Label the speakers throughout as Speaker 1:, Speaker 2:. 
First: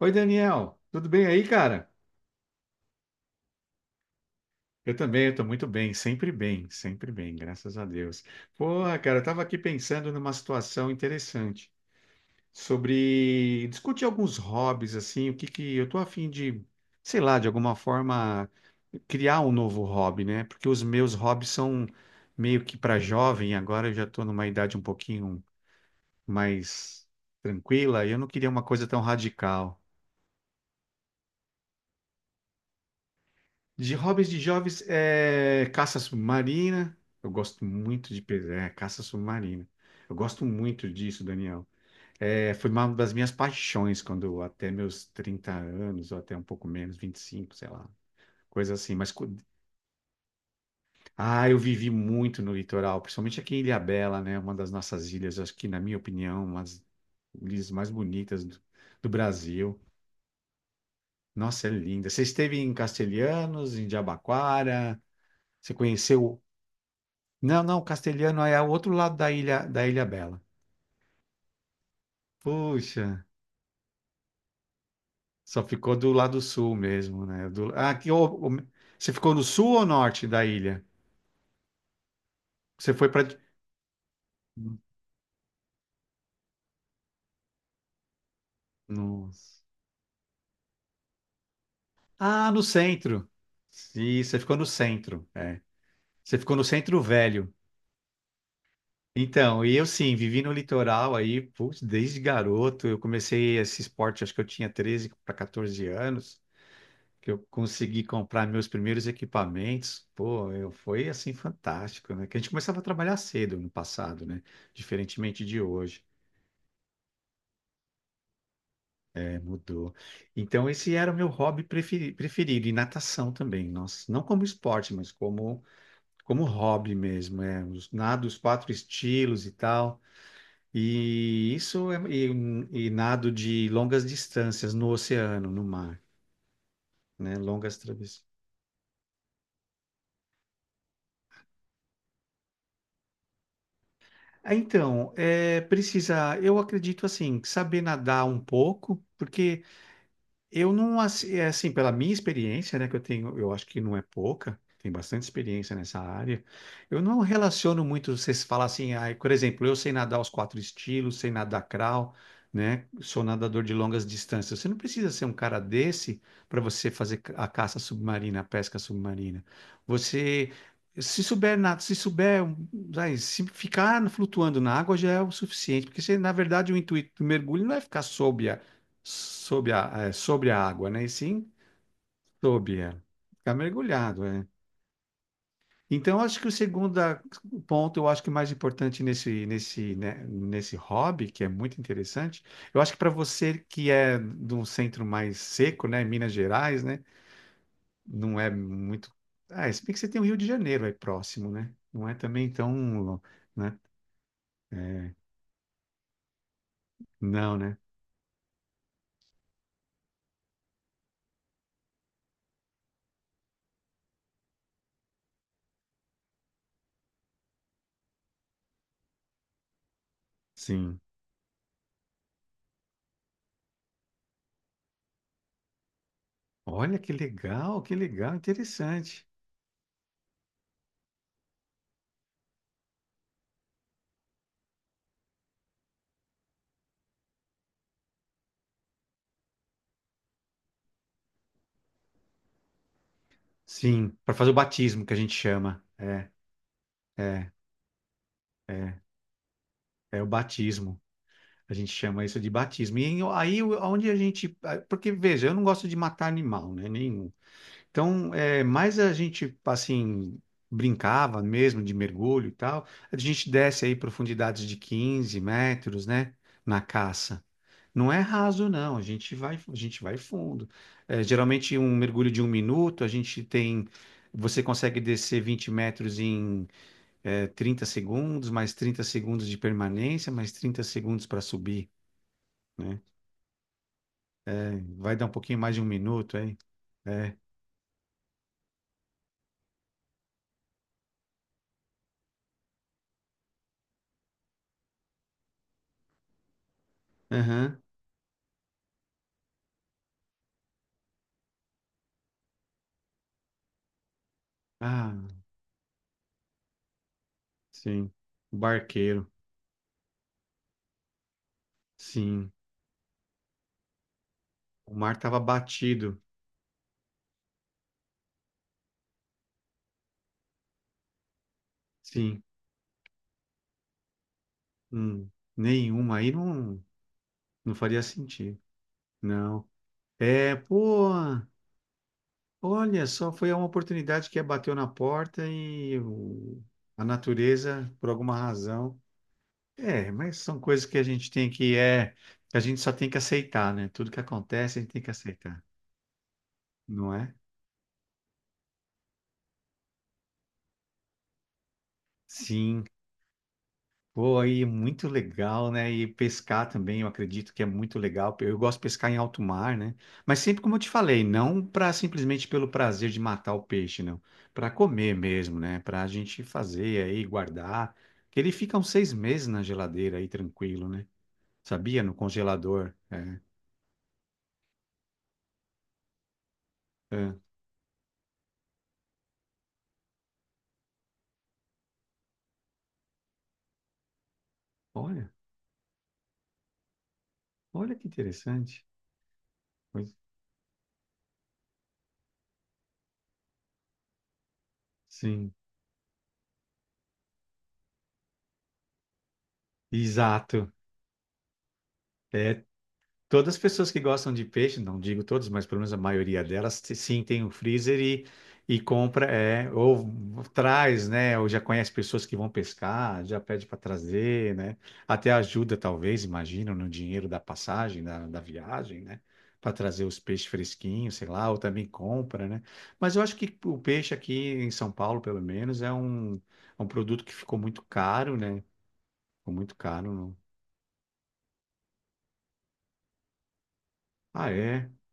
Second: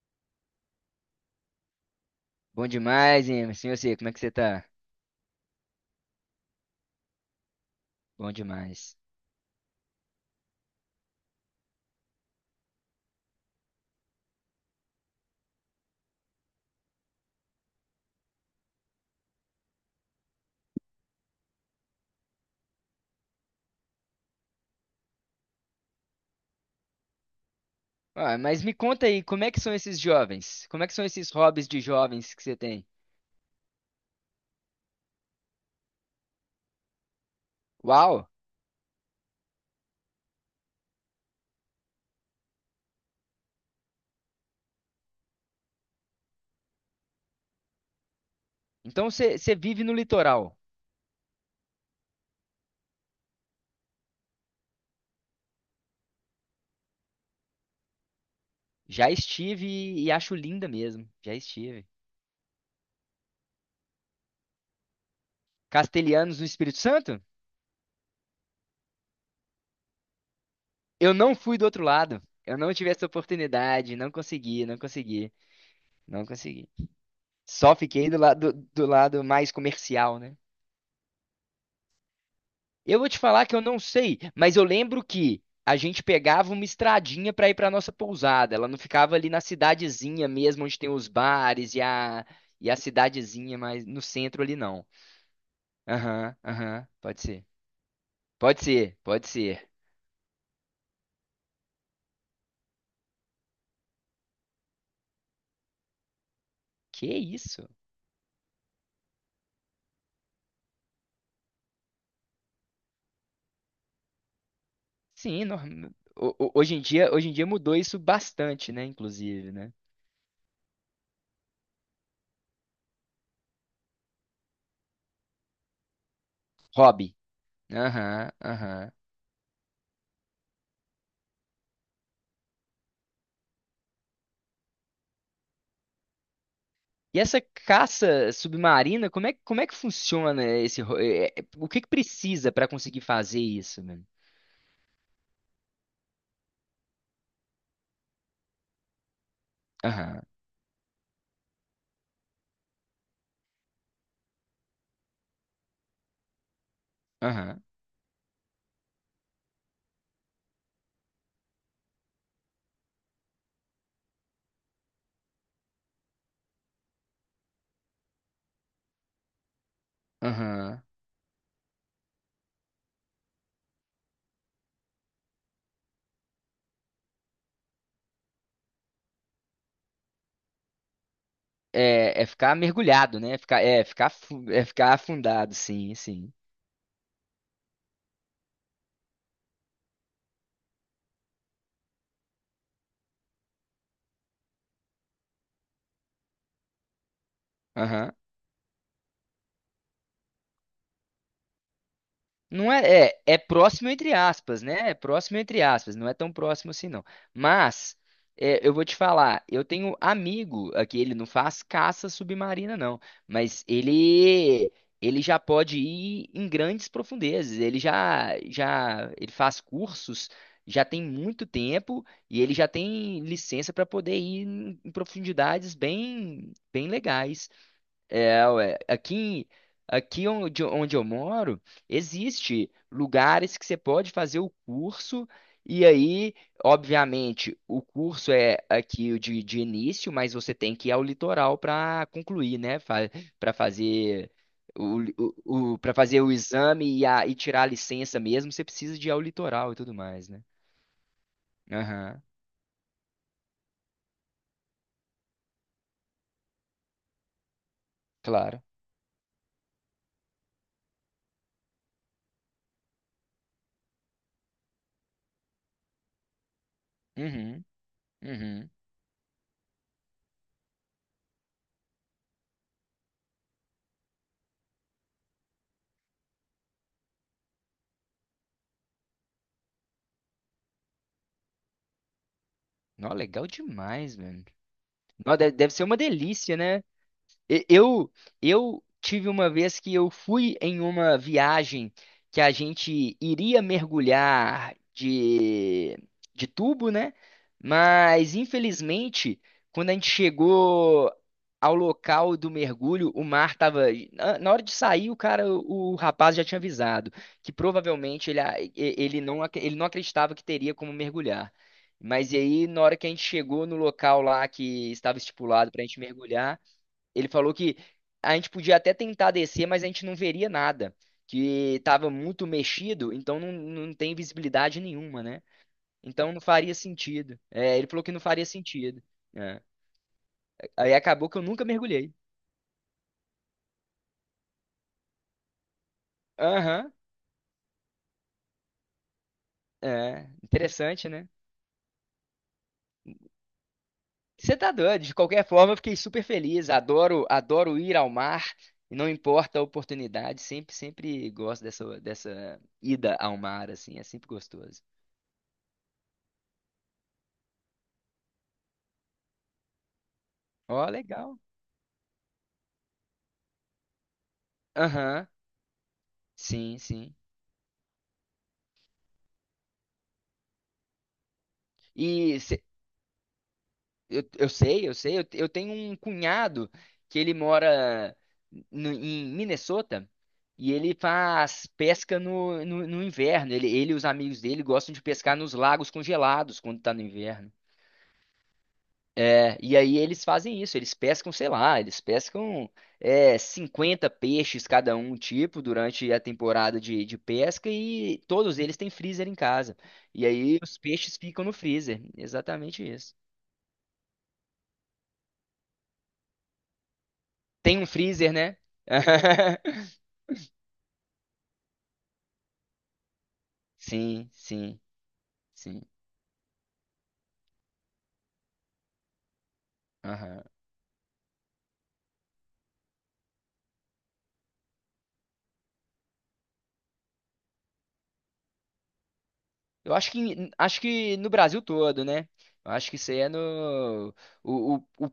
Speaker 1: Oi, Daniel, tudo bem aí, cara?
Speaker 2: Bom demais, Emerson. E você, como é que você tá?
Speaker 1: Eu também, eu tô muito bem, sempre bem, sempre bem, graças a Deus.
Speaker 2: Bom
Speaker 1: Porra,
Speaker 2: demais.
Speaker 1: cara, eu tava aqui pensando numa situação interessante sobre discutir alguns hobbies, assim, o que que eu tô a fim de, sei lá, de alguma forma criar um novo hobby, né? Porque os meus hobbies são meio que para jovem, agora eu já tô numa idade um pouquinho mais tranquila e eu não
Speaker 2: Ah,
Speaker 1: queria uma
Speaker 2: mas me
Speaker 1: coisa tão
Speaker 2: conta aí, como é que são
Speaker 1: radical.
Speaker 2: esses jovens? Como é que são esses hobbies de jovens que você tem?
Speaker 1: De hobbies de jovens é caça submarina. Eu gosto muito
Speaker 2: Uau!
Speaker 1: de caça submarina. Eu gosto muito disso, Daniel. É, foi uma das minhas paixões até meus 30 anos, ou até um pouco menos, 25 sei lá, coisa assim.
Speaker 2: Então você vive no litoral.
Speaker 1: Ah, eu vivi muito no litoral, principalmente aqui em Ilhabela, né? Uma das nossas ilhas, acho que, na minha opinião, uma das ilhas mais bonitas do
Speaker 2: Já
Speaker 1: Brasil.
Speaker 2: estive e acho linda mesmo. Já
Speaker 1: Nossa, é
Speaker 2: estive.
Speaker 1: linda. Você esteve em Castelhanos, em Jabaquara? Você
Speaker 2: Castelhanos
Speaker 1: conheceu.
Speaker 2: no Espírito Santo?
Speaker 1: Não, não, Castelhano é o outro lado da Ilha Bela.
Speaker 2: Eu não fui do outro lado. Eu não tive
Speaker 1: Puxa,
Speaker 2: essa oportunidade. Não consegui, não consegui,
Speaker 1: só ficou do
Speaker 2: não
Speaker 1: lado
Speaker 2: consegui.
Speaker 1: sul mesmo, né? Do,
Speaker 2: Só
Speaker 1: ah,
Speaker 2: fiquei do
Speaker 1: você
Speaker 2: lado
Speaker 1: ficou no
Speaker 2: mais
Speaker 1: sul ou
Speaker 2: comercial,
Speaker 1: norte
Speaker 2: né?
Speaker 1: da ilha? Você
Speaker 2: Eu
Speaker 1: foi
Speaker 2: vou te
Speaker 1: para.
Speaker 2: falar que eu não sei, mas eu lembro que a gente pegava uma estradinha para ir para nossa pousada. Ela não ficava ali na
Speaker 1: Nossa.
Speaker 2: cidadezinha mesmo, onde tem os bares e a,
Speaker 1: Ah, no
Speaker 2: e a
Speaker 1: centro.
Speaker 2: cidadezinha, mas no
Speaker 1: Sim, você
Speaker 2: centro ali
Speaker 1: ficou no
Speaker 2: não.
Speaker 1: centro. É.
Speaker 2: Aham,
Speaker 1: Você ficou no
Speaker 2: aham,
Speaker 1: centro
Speaker 2: pode ser.
Speaker 1: velho.
Speaker 2: Pode ser, pode
Speaker 1: Então,
Speaker 2: ser.
Speaker 1: e eu sim, vivi no litoral aí, putz, desde garoto. Eu comecei esse esporte, acho que eu tinha 13 para 14 anos.
Speaker 2: Que
Speaker 1: Que eu
Speaker 2: isso?
Speaker 1: consegui comprar meus primeiros equipamentos, pô, eu, foi assim fantástico, né? Que a gente começava a trabalhar cedo no passado, né? Diferentemente
Speaker 2: Sim,
Speaker 1: de
Speaker 2: nor-
Speaker 1: hoje,
Speaker 2: hoje em dia, hoje em dia mudou isso bastante, né?
Speaker 1: né?
Speaker 2: Inclusive, né?
Speaker 1: Mudou. Então, esse era o meu hobby preferido, e natação também, nossa, não como esporte, mas como, como hobby
Speaker 2: Hobby.
Speaker 1: mesmo, é, os, nado
Speaker 2: Aham,
Speaker 1: os quatro
Speaker 2: aham.
Speaker 1: estilos e tal. E isso é, e nado de longas distâncias no oceano, no mar,
Speaker 2: E
Speaker 1: né?
Speaker 2: essa
Speaker 1: Longas travessias.
Speaker 2: caça submarina, como é que funciona esse. Ro- é, é, o que que precisa para conseguir fazer isso, mano?
Speaker 1: Ah, então, é, precisa, eu acredito assim, saber nadar um pouco, porque
Speaker 2: Aham,
Speaker 1: eu não, assi- é assim, pela minha experiência, né, que eu tenho, eu acho que não é pouca, tem bastante experiência nessa área. Eu não
Speaker 2: aham,
Speaker 1: relaciono muito, você se fala assim, ah, por exemplo, eu sei nadar os quatro estilos, sei nadar crawl, né, sou nadador de longas distâncias. Você não precisa ser um cara desse para você fazer a caça submarina, a pesca submarina. Você,
Speaker 2: aham.
Speaker 1: se souber nadar, se souber, ai, se ficar flutuando na água já é o suficiente, porque você, na verdade, o intuito do mergulho não é ficar sob. Sob a, é, sobre a água, né? E sim,
Speaker 2: É, é ficar
Speaker 1: sob, é.
Speaker 2: mergulhado, né? É
Speaker 1: Ficar
Speaker 2: ficar, ficar,
Speaker 1: mergulhado, é.
Speaker 2: é ficar afundado, sim,
Speaker 1: Então,
Speaker 2: sim.
Speaker 1: acho que o ponto, eu acho que mais importante nesse, nesse, né, nesse hobby, que é muito interessante, eu acho que para você que é de um centro mais seco, né, Minas Gerais, né, não é muito. Ah, se bem que você tem o Rio de Janeiro aí próximo, né? Não é também
Speaker 2: Não é,
Speaker 1: tão,
Speaker 2: é, é
Speaker 1: né?
Speaker 2: próximo entre aspas, né? É
Speaker 1: É,
Speaker 2: próximo entre aspas, não é tão próximo assim, não.
Speaker 1: não, né?
Speaker 2: Mas, é, eu vou te falar, eu tenho amigo aqui, ele não faz caça submarina, não, mas ele já pode ir em grandes profundezas, ele já, já ele faz cursos, já
Speaker 1: Sim.
Speaker 2: tem muito tempo e ele já tem licença para poder ir em profundidades bem, bem
Speaker 1: Olha
Speaker 2: legais.
Speaker 1: que legal,
Speaker 2: É, ué.
Speaker 1: interessante.
Speaker 2: Aqui, aqui onde, onde eu moro, existe lugares que você pode fazer o curso, e aí, obviamente, o curso é aqui o de início, mas você tem que ir ao litoral para concluir, né? Fa Para
Speaker 1: Sim,
Speaker 2: fazer
Speaker 1: para fazer o
Speaker 2: o,
Speaker 1: batismo que a gente chama.
Speaker 2: para fazer o exame e, a, e tirar a licença mesmo, você precisa
Speaker 1: É.
Speaker 2: de ir ao litoral e tudo
Speaker 1: É o
Speaker 2: mais, né?
Speaker 1: batismo. A gente
Speaker 2: Aham,
Speaker 1: chama isso de batismo. E aí, onde a gente. Porque, veja, eu não gosto de matar animal, né? Nenhum. Então,
Speaker 2: claro.
Speaker 1: é, mais a gente, assim, brincava mesmo de mergulho e tal. A gente desce aí profundidades de 15 metros, né? Na caça.
Speaker 2: Uhum,
Speaker 1: Não é raso,
Speaker 2: uhum.
Speaker 1: não. A gente vai fundo. É, geralmente, um mergulho de um minuto, a gente tem. Você consegue descer 20 metros em 30 segundos, mais 30 segundos de permanência, mais 30 segundos para subir, né?
Speaker 2: Nó, legal demais, velho.
Speaker 1: É, vai dar um
Speaker 2: Nó,
Speaker 1: pouquinho
Speaker 2: deve
Speaker 1: mais de
Speaker 2: ser
Speaker 1: um
Speaker 2: uma
Speaker 1: minuto aí.
Speaker 2: delícia, né?
Speaker 1: É.
Speaker 2: E- Eu, eu tive uma vez que eu fui em uma viagem que a gente iria mergulhar de tubo, né?
Speaker 1: Aham.
Speaker 2: Mas, infelizmente, quando a gente chegou ao local do mergulho, o mar estava. Na hora de sair, o
Speaker 1: Ah,
Speaker 2: cara, o rapaz já tinha avisado que
Speaker 1: sim.
Speaker 2: provavelmente ele,
Speaker 1: O
Speaker 2: ele
Speaker 1: barqueiro.
Speaker 2: não, ele não acreditava que teria como mergulhar. Mas e
Speaker 1: Sim.
Speaker 2: aí, na hora que a gente chegou no local lá que
Speaker 1: O mar
Speaker 2: estava
Speaker 1: estava
Speaker 2: estipulado para a gente
Speaker 1: batido.
Speaker 2: mergulhar, ele falou que a gente podia até tentar descer, mas a gente não veria nada, que estava
Speaker 1: Sim.
Speaker 2: muito mexido, então não, não tem visibilidade nenhuma,
Speaker 1: Hum.
Speaker 2: né?
Speaker 1: Nenhuma aí
Speaker 2: Então não faria
Speaker 1: não,
Speaker 2: sentido.
Speaker 1: não
Speaker 2: É, ele
Speaker 1: faria
Speaker 2: falou que não faria
Speaker 1: sentido.
Speaker 2: sentido. É.
Speaker 1: Não. É,
Speaker 2: Aí
Speaker 1: pô,
Speaker 2: acabou que eu nunca mergulhei.
Speaker 1: olha só, foi uma oportunidade que é, bateu na porta
Speaker 2: Aham,
Speaker 1: a natureza, por alguma razão, é,
Speaker 2: é,
Speaker 1: mas são coisas que a
Speaker 2: interessante, né?
Speaker 1: gente tem que é, que a gente só tem que aceitar, né? Tudo que
Speaker 2: Você tá
Speaker 1: acontece a gente tem
Speaker 2: doido.
Speaker 1: que
Speaker 2: De qualquer
Speaker 1: aceitar,
Speaker 2: forma, eu fiquei super feliz.
Speaker 1: não
Speaker 2: Adoro,
Speaker 1: é?
Speaker 2: adoro ir ao mar. E não importa a oportunidade, sempre, sempre gosto dessa, dessa
Speaker 1: Sim.
Speaker 2: ida ao mar, assim, é sempre
Speaker 1: Pô, aí é
Speaker 2: gostoso.
Speaker 1: muito legal, né? E pescar também, eu acredito que é muito legal. Eu gosto de pescar em alto mar, né? Mas sempre como eu
Speaker 2: Ó,
Speaker 1: te falei,
Speaker 2: legal.
Speaker 1: não para simplesmente pelo prazer de matar o peixe, não. Para comer
Speaker 2: Aham,
Speaker 1: mesmo, né? Para a gente
Speaker 2: sim,
Speaker 1: fazer
Speaker 2: sim.
Speaker 1: aí, guardar. Que ele fica uns seis meses na geladeira aí, tranquilo, né? Sabia? No
Speaker 2: E se-
Speaker 1: congelador. É.
Speaker 2: eu sei, eu sei, eu tenho um cunhado que ele
Speaker 1: É.
Speaker 2: mora em Minnesota e ele faz pesca no inverno. Ele e os amigos dele gostam de
Speaker 1: Olha,
Speaker 2: pescar nos lagos congelados quando tá no inverno.
Speaker 1: olha que interessante.
Speaker 2: É, e aí eles fazem isso, eles pescam, sei lá, eles pescam 50 peixes cada um
Speaker 1: Sim,
Speaker 2: tipo durante a temporada de pesca e todos eles têm freezer em casa. E aí
Speaker 1: exato.
Speaker 2: os peixes ficam no freezer.
Speaker 1: É,
Speaker 2: Exatamente isso.
Speaker 1: todas as pessoas que gostam de peixe, não digo todas, mas pelo menos a maioria delas, sim, tem um
Speaker 2: Tem um
Speaker 1: freezer
Speaker 2: freezer, né?
Speaker 1: e compra, é, ou traz, né? Ou já conhece pessoas que vão pescar, já pede para
Speaker 2: Sim,
Speaker 1: trazer, né?
Speaker 2: sim,
Speaker 1: Até ajuda,
Speaker 2: sim.
Speaker 1: talvez, imagino, no dinheiro da passagem, da viagem, né? Para trazer os
Speaker 2: Aham.
Speaker 1: peixes fresquinhos, sei lá, ou também compra, né? Mas eu acho que o peixe aqui em São Paulo, pelo menos, é um produto que ficou muito caro, né? Ficou muito
Speaker 2: Eu acho
Speaker 1: caro.
Speaker 2: que,
Speaker 1: Não.
Speaker 2: acho que no Brasil todo, né? Eu acho que isso aí é no.
Speaker 1: Ah,
Speaker 2: O,
Speaker 1: é?
Speaker 2: o, o,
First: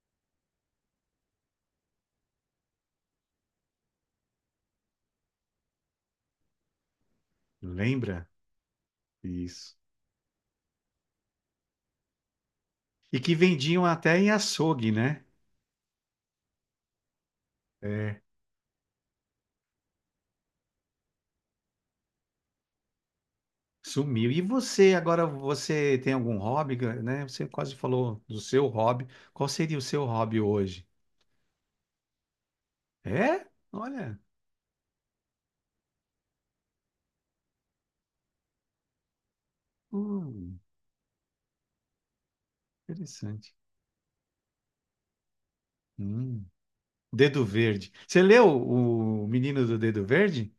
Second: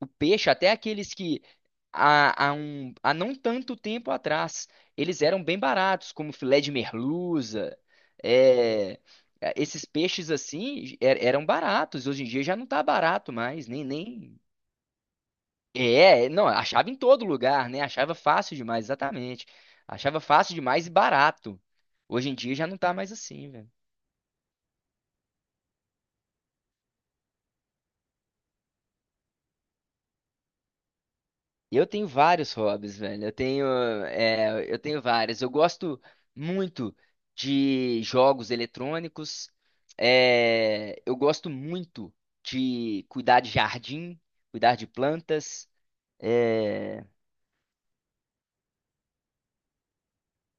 Speaker 2: o peixe, até aqueles que há não tanto tempo atrás, eles eram bem baratos, como filé de merluza.
Speaker 1: Lembra?
Speaker 2: É, é,
Speaker 1: Isso.
Speaker 2: esses peixes assim eram baratos. Hoje em dia já não tá
Speaker 1: E
Speaker 2: barato
Speaker 1: que
Speaker 2: mais, nem,
Speaker 1: vendiam até em
Speaker 2: nem
Speaker 1: açougue, né?
Speaker 2: É, não, achava em todo lugar, né? Achava
Speaker 1: É,
Speaker 2: fácil demais, exatamente. Achava fácil demais e barato. Hoje em dia já não tá mais assim, velho.
Speaker 1: sumiu. E você, agora você tem algum hobby, né? Você quase falou do seu hobby. Qual seria o seu hobby hoje?
Speaker 2: Eu tenho vários hobbies, velho. Eu
Speaker 1: É?
Speaker 2: tenho,
Speaker 1: Olha,
Speaker 2: é, eu tenho vários. Eu gosto muito de jogos eletrônicos.
Speaker 1: hum,
Speaker 2: É, eu gosto muito de cuidar de
Speaker 1: interessante.
Speaker 2: jardim, cuidar de plantas.
Speaker 1: Hum,
Speaker 2: É,
Speaker 1: Dedo Verde. Você leu O Menino do Dedo Verde?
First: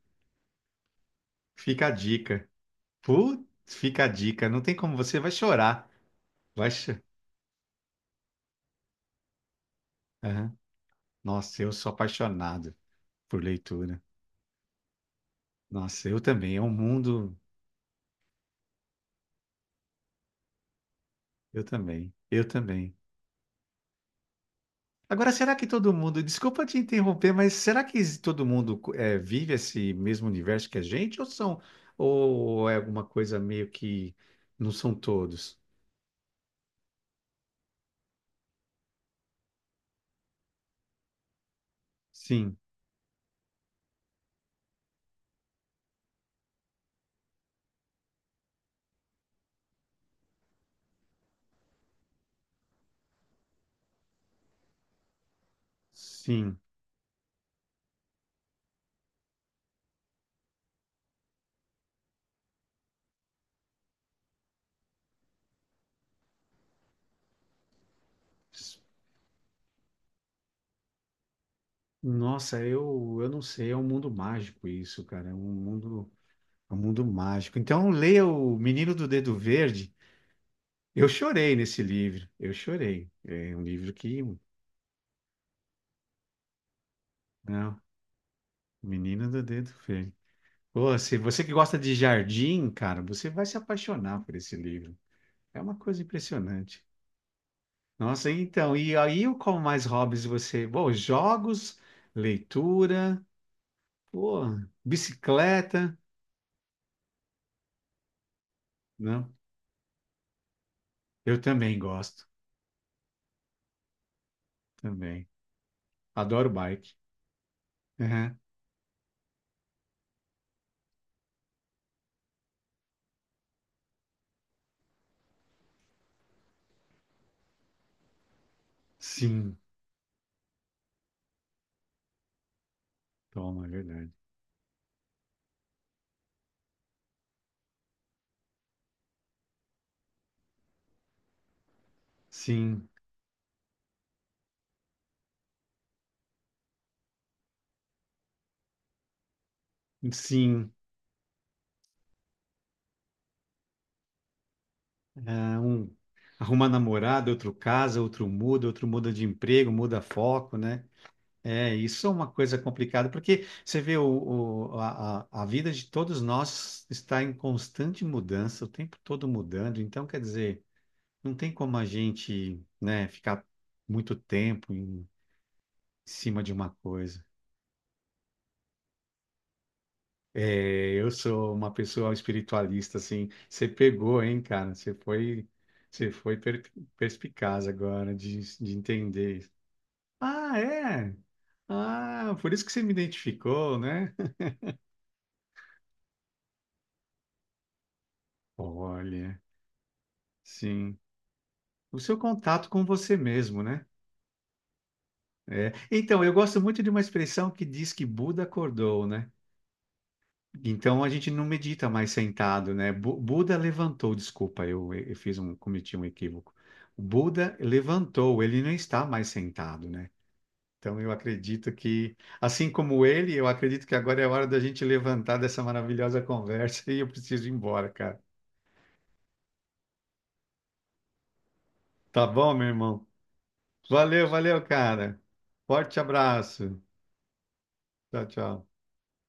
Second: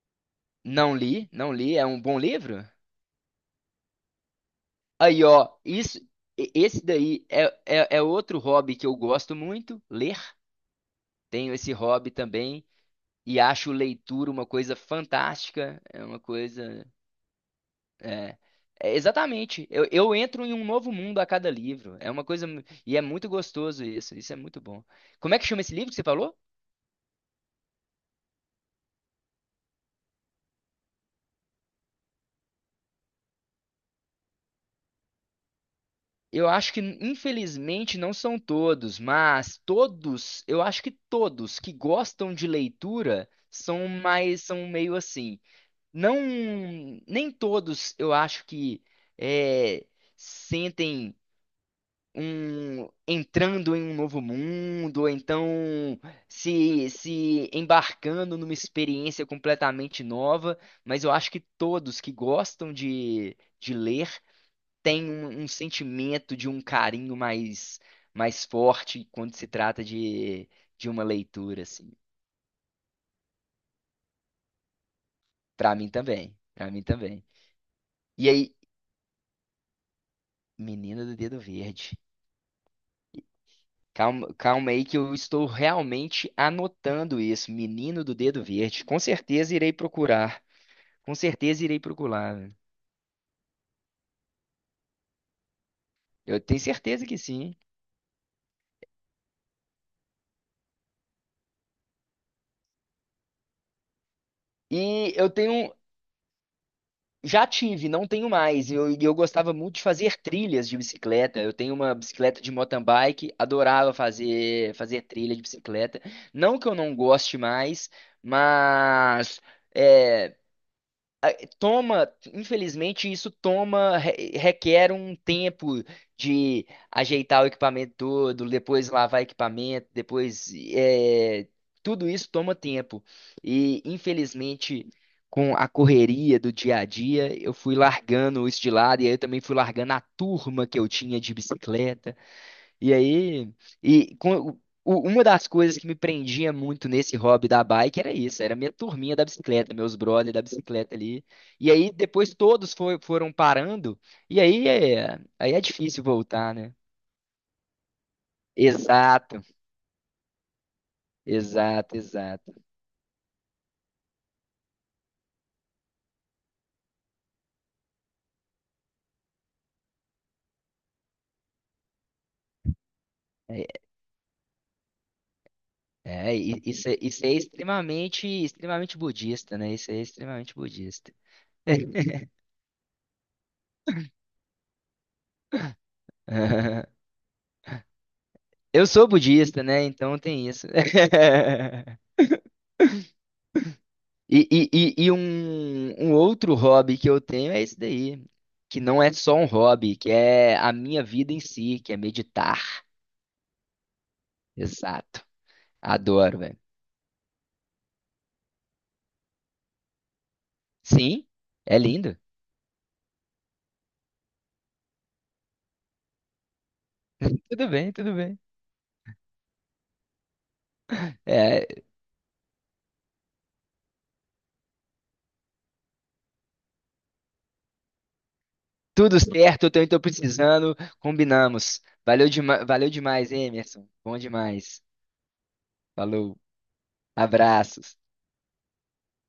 Speaker 2: não li, não li. É
Speaker 1: Fica a
Speaker 2: um bom
Speaker 1: dica.
Speaker 2: livro?
Speaker 1: Putz, fica a dica. Não tem como, você
Speaker 2: Aí,
Speaker 1: vai
Speaker 2: ó,
Speaker 1: chorar.
Speaker 2: isso,
Speaker 1: Vai
Speaker 2: esse
Speaker 1: cho-
Speaker 2: daí é, é, é outro hobby que eu gosto muito, ler.
Speaker 1: Aham.
Speaker 2: Tenho
Speaker 1: Nossa, eu
Speaker 2: esse
Speaker 1: sou
Speaker 2: hobby também
Speaker 1: apaixonado
Speaker 2: e
Speaker 1: por
Speaker 2: acho
Speaker 1: leitura.
Speaker 2: leitura uma coisa fantástica, é
Speaker 1: Nossa,
Speaker 2: uma
Speaker 1: eu também. É um
Speaker 2: coisa,
Speaker 1: mundo.
Speaker 2: é, é exatamente. Eu entro em um novo mundo a cada
Speaker 1: Eu
Speaker 2: livro. É
Speaker 1: também,
Speaker 2: uma
Speaker 1: eu
Speaker 2: coisa mu-
Speaker 1: também.
Speaker 2: e é muito gostoso isso. Isso é muito bom.
Speaker 1: Agora,
Speaker 2: Como é que
Speaker 1: será
Speaker 2: chama
Speaker 1: que
Speaker 2: esse livro
Speaker 1: todo
Speaker 2: que você
Speaker 1: mundo,
Speaker 2: falou?
Speaker 1: desculpa te interromper, mas será que todo mundo vive esse mesmo universo que a gente, ou são, ou é alguma coisa meio que não são todos?
Speaker 2: Eu acho que infelizmente não são todos, mas todos, eu acho que todos que gostam de
Speaker 1: Sim,
Speaker 2: leitura são mais, são meio assim. Não, nem todos eu acho que é, sentem um entrando em um novo mundo ou então
Speaker 1: sim.
Speaker 2: se embarcando numa experiência completamente nova, mas eu acho que todos que gostam de ler têm um, um sentimento de um carinho mais, mais forte quando se trata de uma leitura assim.
Speaker 1: Nossa, eu não sei, é um mundo mágico isso, cara,
Speaker 2: Para mim também, para
Speaker 1: é um
Speaker 2: mim
Speaker 1: mundo
Speaker 2: também.
Speaker 1: mágico. Então, leia
Speaker 2: E aí
Speaker 1: O Menino do Dedo Verde.
Speaker 2: Menina
Speaker 1: Eu
Speaker 2: do Dedo
Speaker 1: chorei nesse
Speaker 2: Verde.
Speaker 1: livro, eu chorei. É um livro que,
Speaker 2: Calma, calma aí que eu estou realmente anotando isso.
Speaker 1: não,
Speaker 2: Menino do Dedo Verde. Com
Speaker 1: Menino do
Speaker 2: certeza
Speaker 1: Dedo
Speaker 2: irei
Speaker 1: Verde.
Speaker 2: procurar.
Speaker 1: Pô,
Speaker 2: Com
Speaker 1: se você que
Speaker 2: certeza
Speaker 1: gosta
Speaker 2: irei
Speaker 1: de
Speaker 2: procurar, velho.
Speaker 1: jardim, cara, você vai se apaixonar por esse livro. É uma coisa
Speaker 2: Eu tenho
Speaker 1: impressionante.
Speaker 2: certeza que sim.
Speaker 1: Nossa, então, e aí qual mais hobbies você? Bom, jogos, leitura, pô,
Speaker 2: E eu tenho.
Speaker 1: bicicleta,
Speaker 2: Já tive, não tenho mais. Eu, e eu
Speaker 1: não?
Speaker 2: gostava muito de fazer trilhas de
Speaker 1: Eu
Speaker 2: bicicleta. Eu tenho
Speaker 1: também
Speaker 2: uma
Speaker 1: gosto,
Speaker 2: bicicleta de mountain bike, adorava fazer, fazer
Speaker 1: também.
Speaker 2: trilha de bicicleta.
Speaker 1: Adoro
Speaker 2: Não que eu
Speaker 1: bike.
Speaker 2: não goste mais,
Speaker 1: Aham.
Speaker 2: mas. É, toma, infelizmente, isso toma, requer um tempo de ajeitar o equipamento todo, depois lavar
Speaker 1: Sim,
Speaker 2: equipamento, depois é, tudo isso toma tempo.
Speaker 1: toma, é
Speaker 2: E
Speaker 1: verdade.
Speaker 2: infelizmente, com a correria do dia a dia, eu fui largando isso de lado e aí eu também fui largando a turma que eu tinha de bicicleta.
Speaker 1: Sim,
Speaker 2: E aí, e com, uma das coisas que me prendia muito nesse hobby da bike era isso, era minha turminha da bicicleta, meus brothers da
Speaker 1: sim.
Speaker 2: bicicleta ali. E aí depois todos foram parando, e aí
Speaker 1: Ah,
Speaker 2: é
Speaker 1: um,
Speaker 2: difícil voltar,
Speaker 1: arruma
Speaker 2: né?
Speaker 1: namorada, outro casa, outro muda de
Speaker 2: Exato,
Speaker 1: emprego, muda foco, né? É,
Speaker 2: exato,
Speaker 1: isso é uma
Speaker 2: exato.
Speaker 1: coisa complicada, porque você vê o, a vida de todos nós está em constante mudança, o tempo todo mudando, então quer dizer, não tem como a gente, né, ficar
Speaker 2: É,
Speaker 1: muito tempo em
Speaker 2: é,
Speaker 1: cima de
Speaker 2: e-
Speaker 1: uma
Speaker 2: isso, é-
Speaker 1: coisa.
Speaker 2: isso é extremamente, extremamente budista, né? Isso é extremamente
Speaker 1: É, eu
Speaker 2: budista.
Speaker 1: sou uma pessoa espiritualista, assim, você pegou, hein, cara? Você foi, você foi per- perspicaz agora de
Speaker 2: Eu sou
Speaker 1: entender isso.
Speaker 2: budista, né? Então tem
Speaker 1: Ah,
Speaker 2: isso.
Speaker 1: é? Ah, por isso que você me identificou, né?
Speaker 2: E um, um outro hobby que eu tenho é esse daí, que não é
Speaker 1: Olha,
Speaker 2: só um hobby, que é a
Speaker 1: sim.
Speaker 2: minha vida em si, que é
Speaker 1: O seu contato com
Speaker 2: meditar.
Speaker 1: você mesmo, né?
Speaker 2: Exato.
Speaker 1: É. Então, eu
Speaker 2: Adoro, velho.
Speaker 1: gosto muito de uma expressão que diz que Buda acordou, né? Então a
Speaker 2: Sim,
Speaker 1: gente não
Speaker 2: é
Speaker 1: medita mais
Speaker 2: lindo.
Speaker 1: sentado, né? Buda levantou, desculpa, eu fiz um, cometi um equívoco. O Buda
Speaker 2: Tudo bem, tudo bem.
Speaker 1: levantou, ele não está mais sentado, né? Então eu acredito
Speaker 2: É,
Speaker 1: que, assim como ele, eu acredito que agora é a hora da gente levantar dessa maravilhosa conversa e eu preciso ir embora, cara.
Speaker 2: tudo certo, eu também tô precisando, combinamos.
Speaker 1: Tá
Speaker 2: Valeu,
Speaker 1: bom, meu
Speaker 2: valeu
Speaker 1: irmão?
Speaker 2: demais, hein, Emerson. Bom
Speaker 1: Valeu, valeu,
Speaker 2: demais.
Speaker 1: cara. Forte
Speaker 2: Falou,
Speaker 1: abraço.
Speaker 2: abraços.
Speaker 1: Tchau, tchau.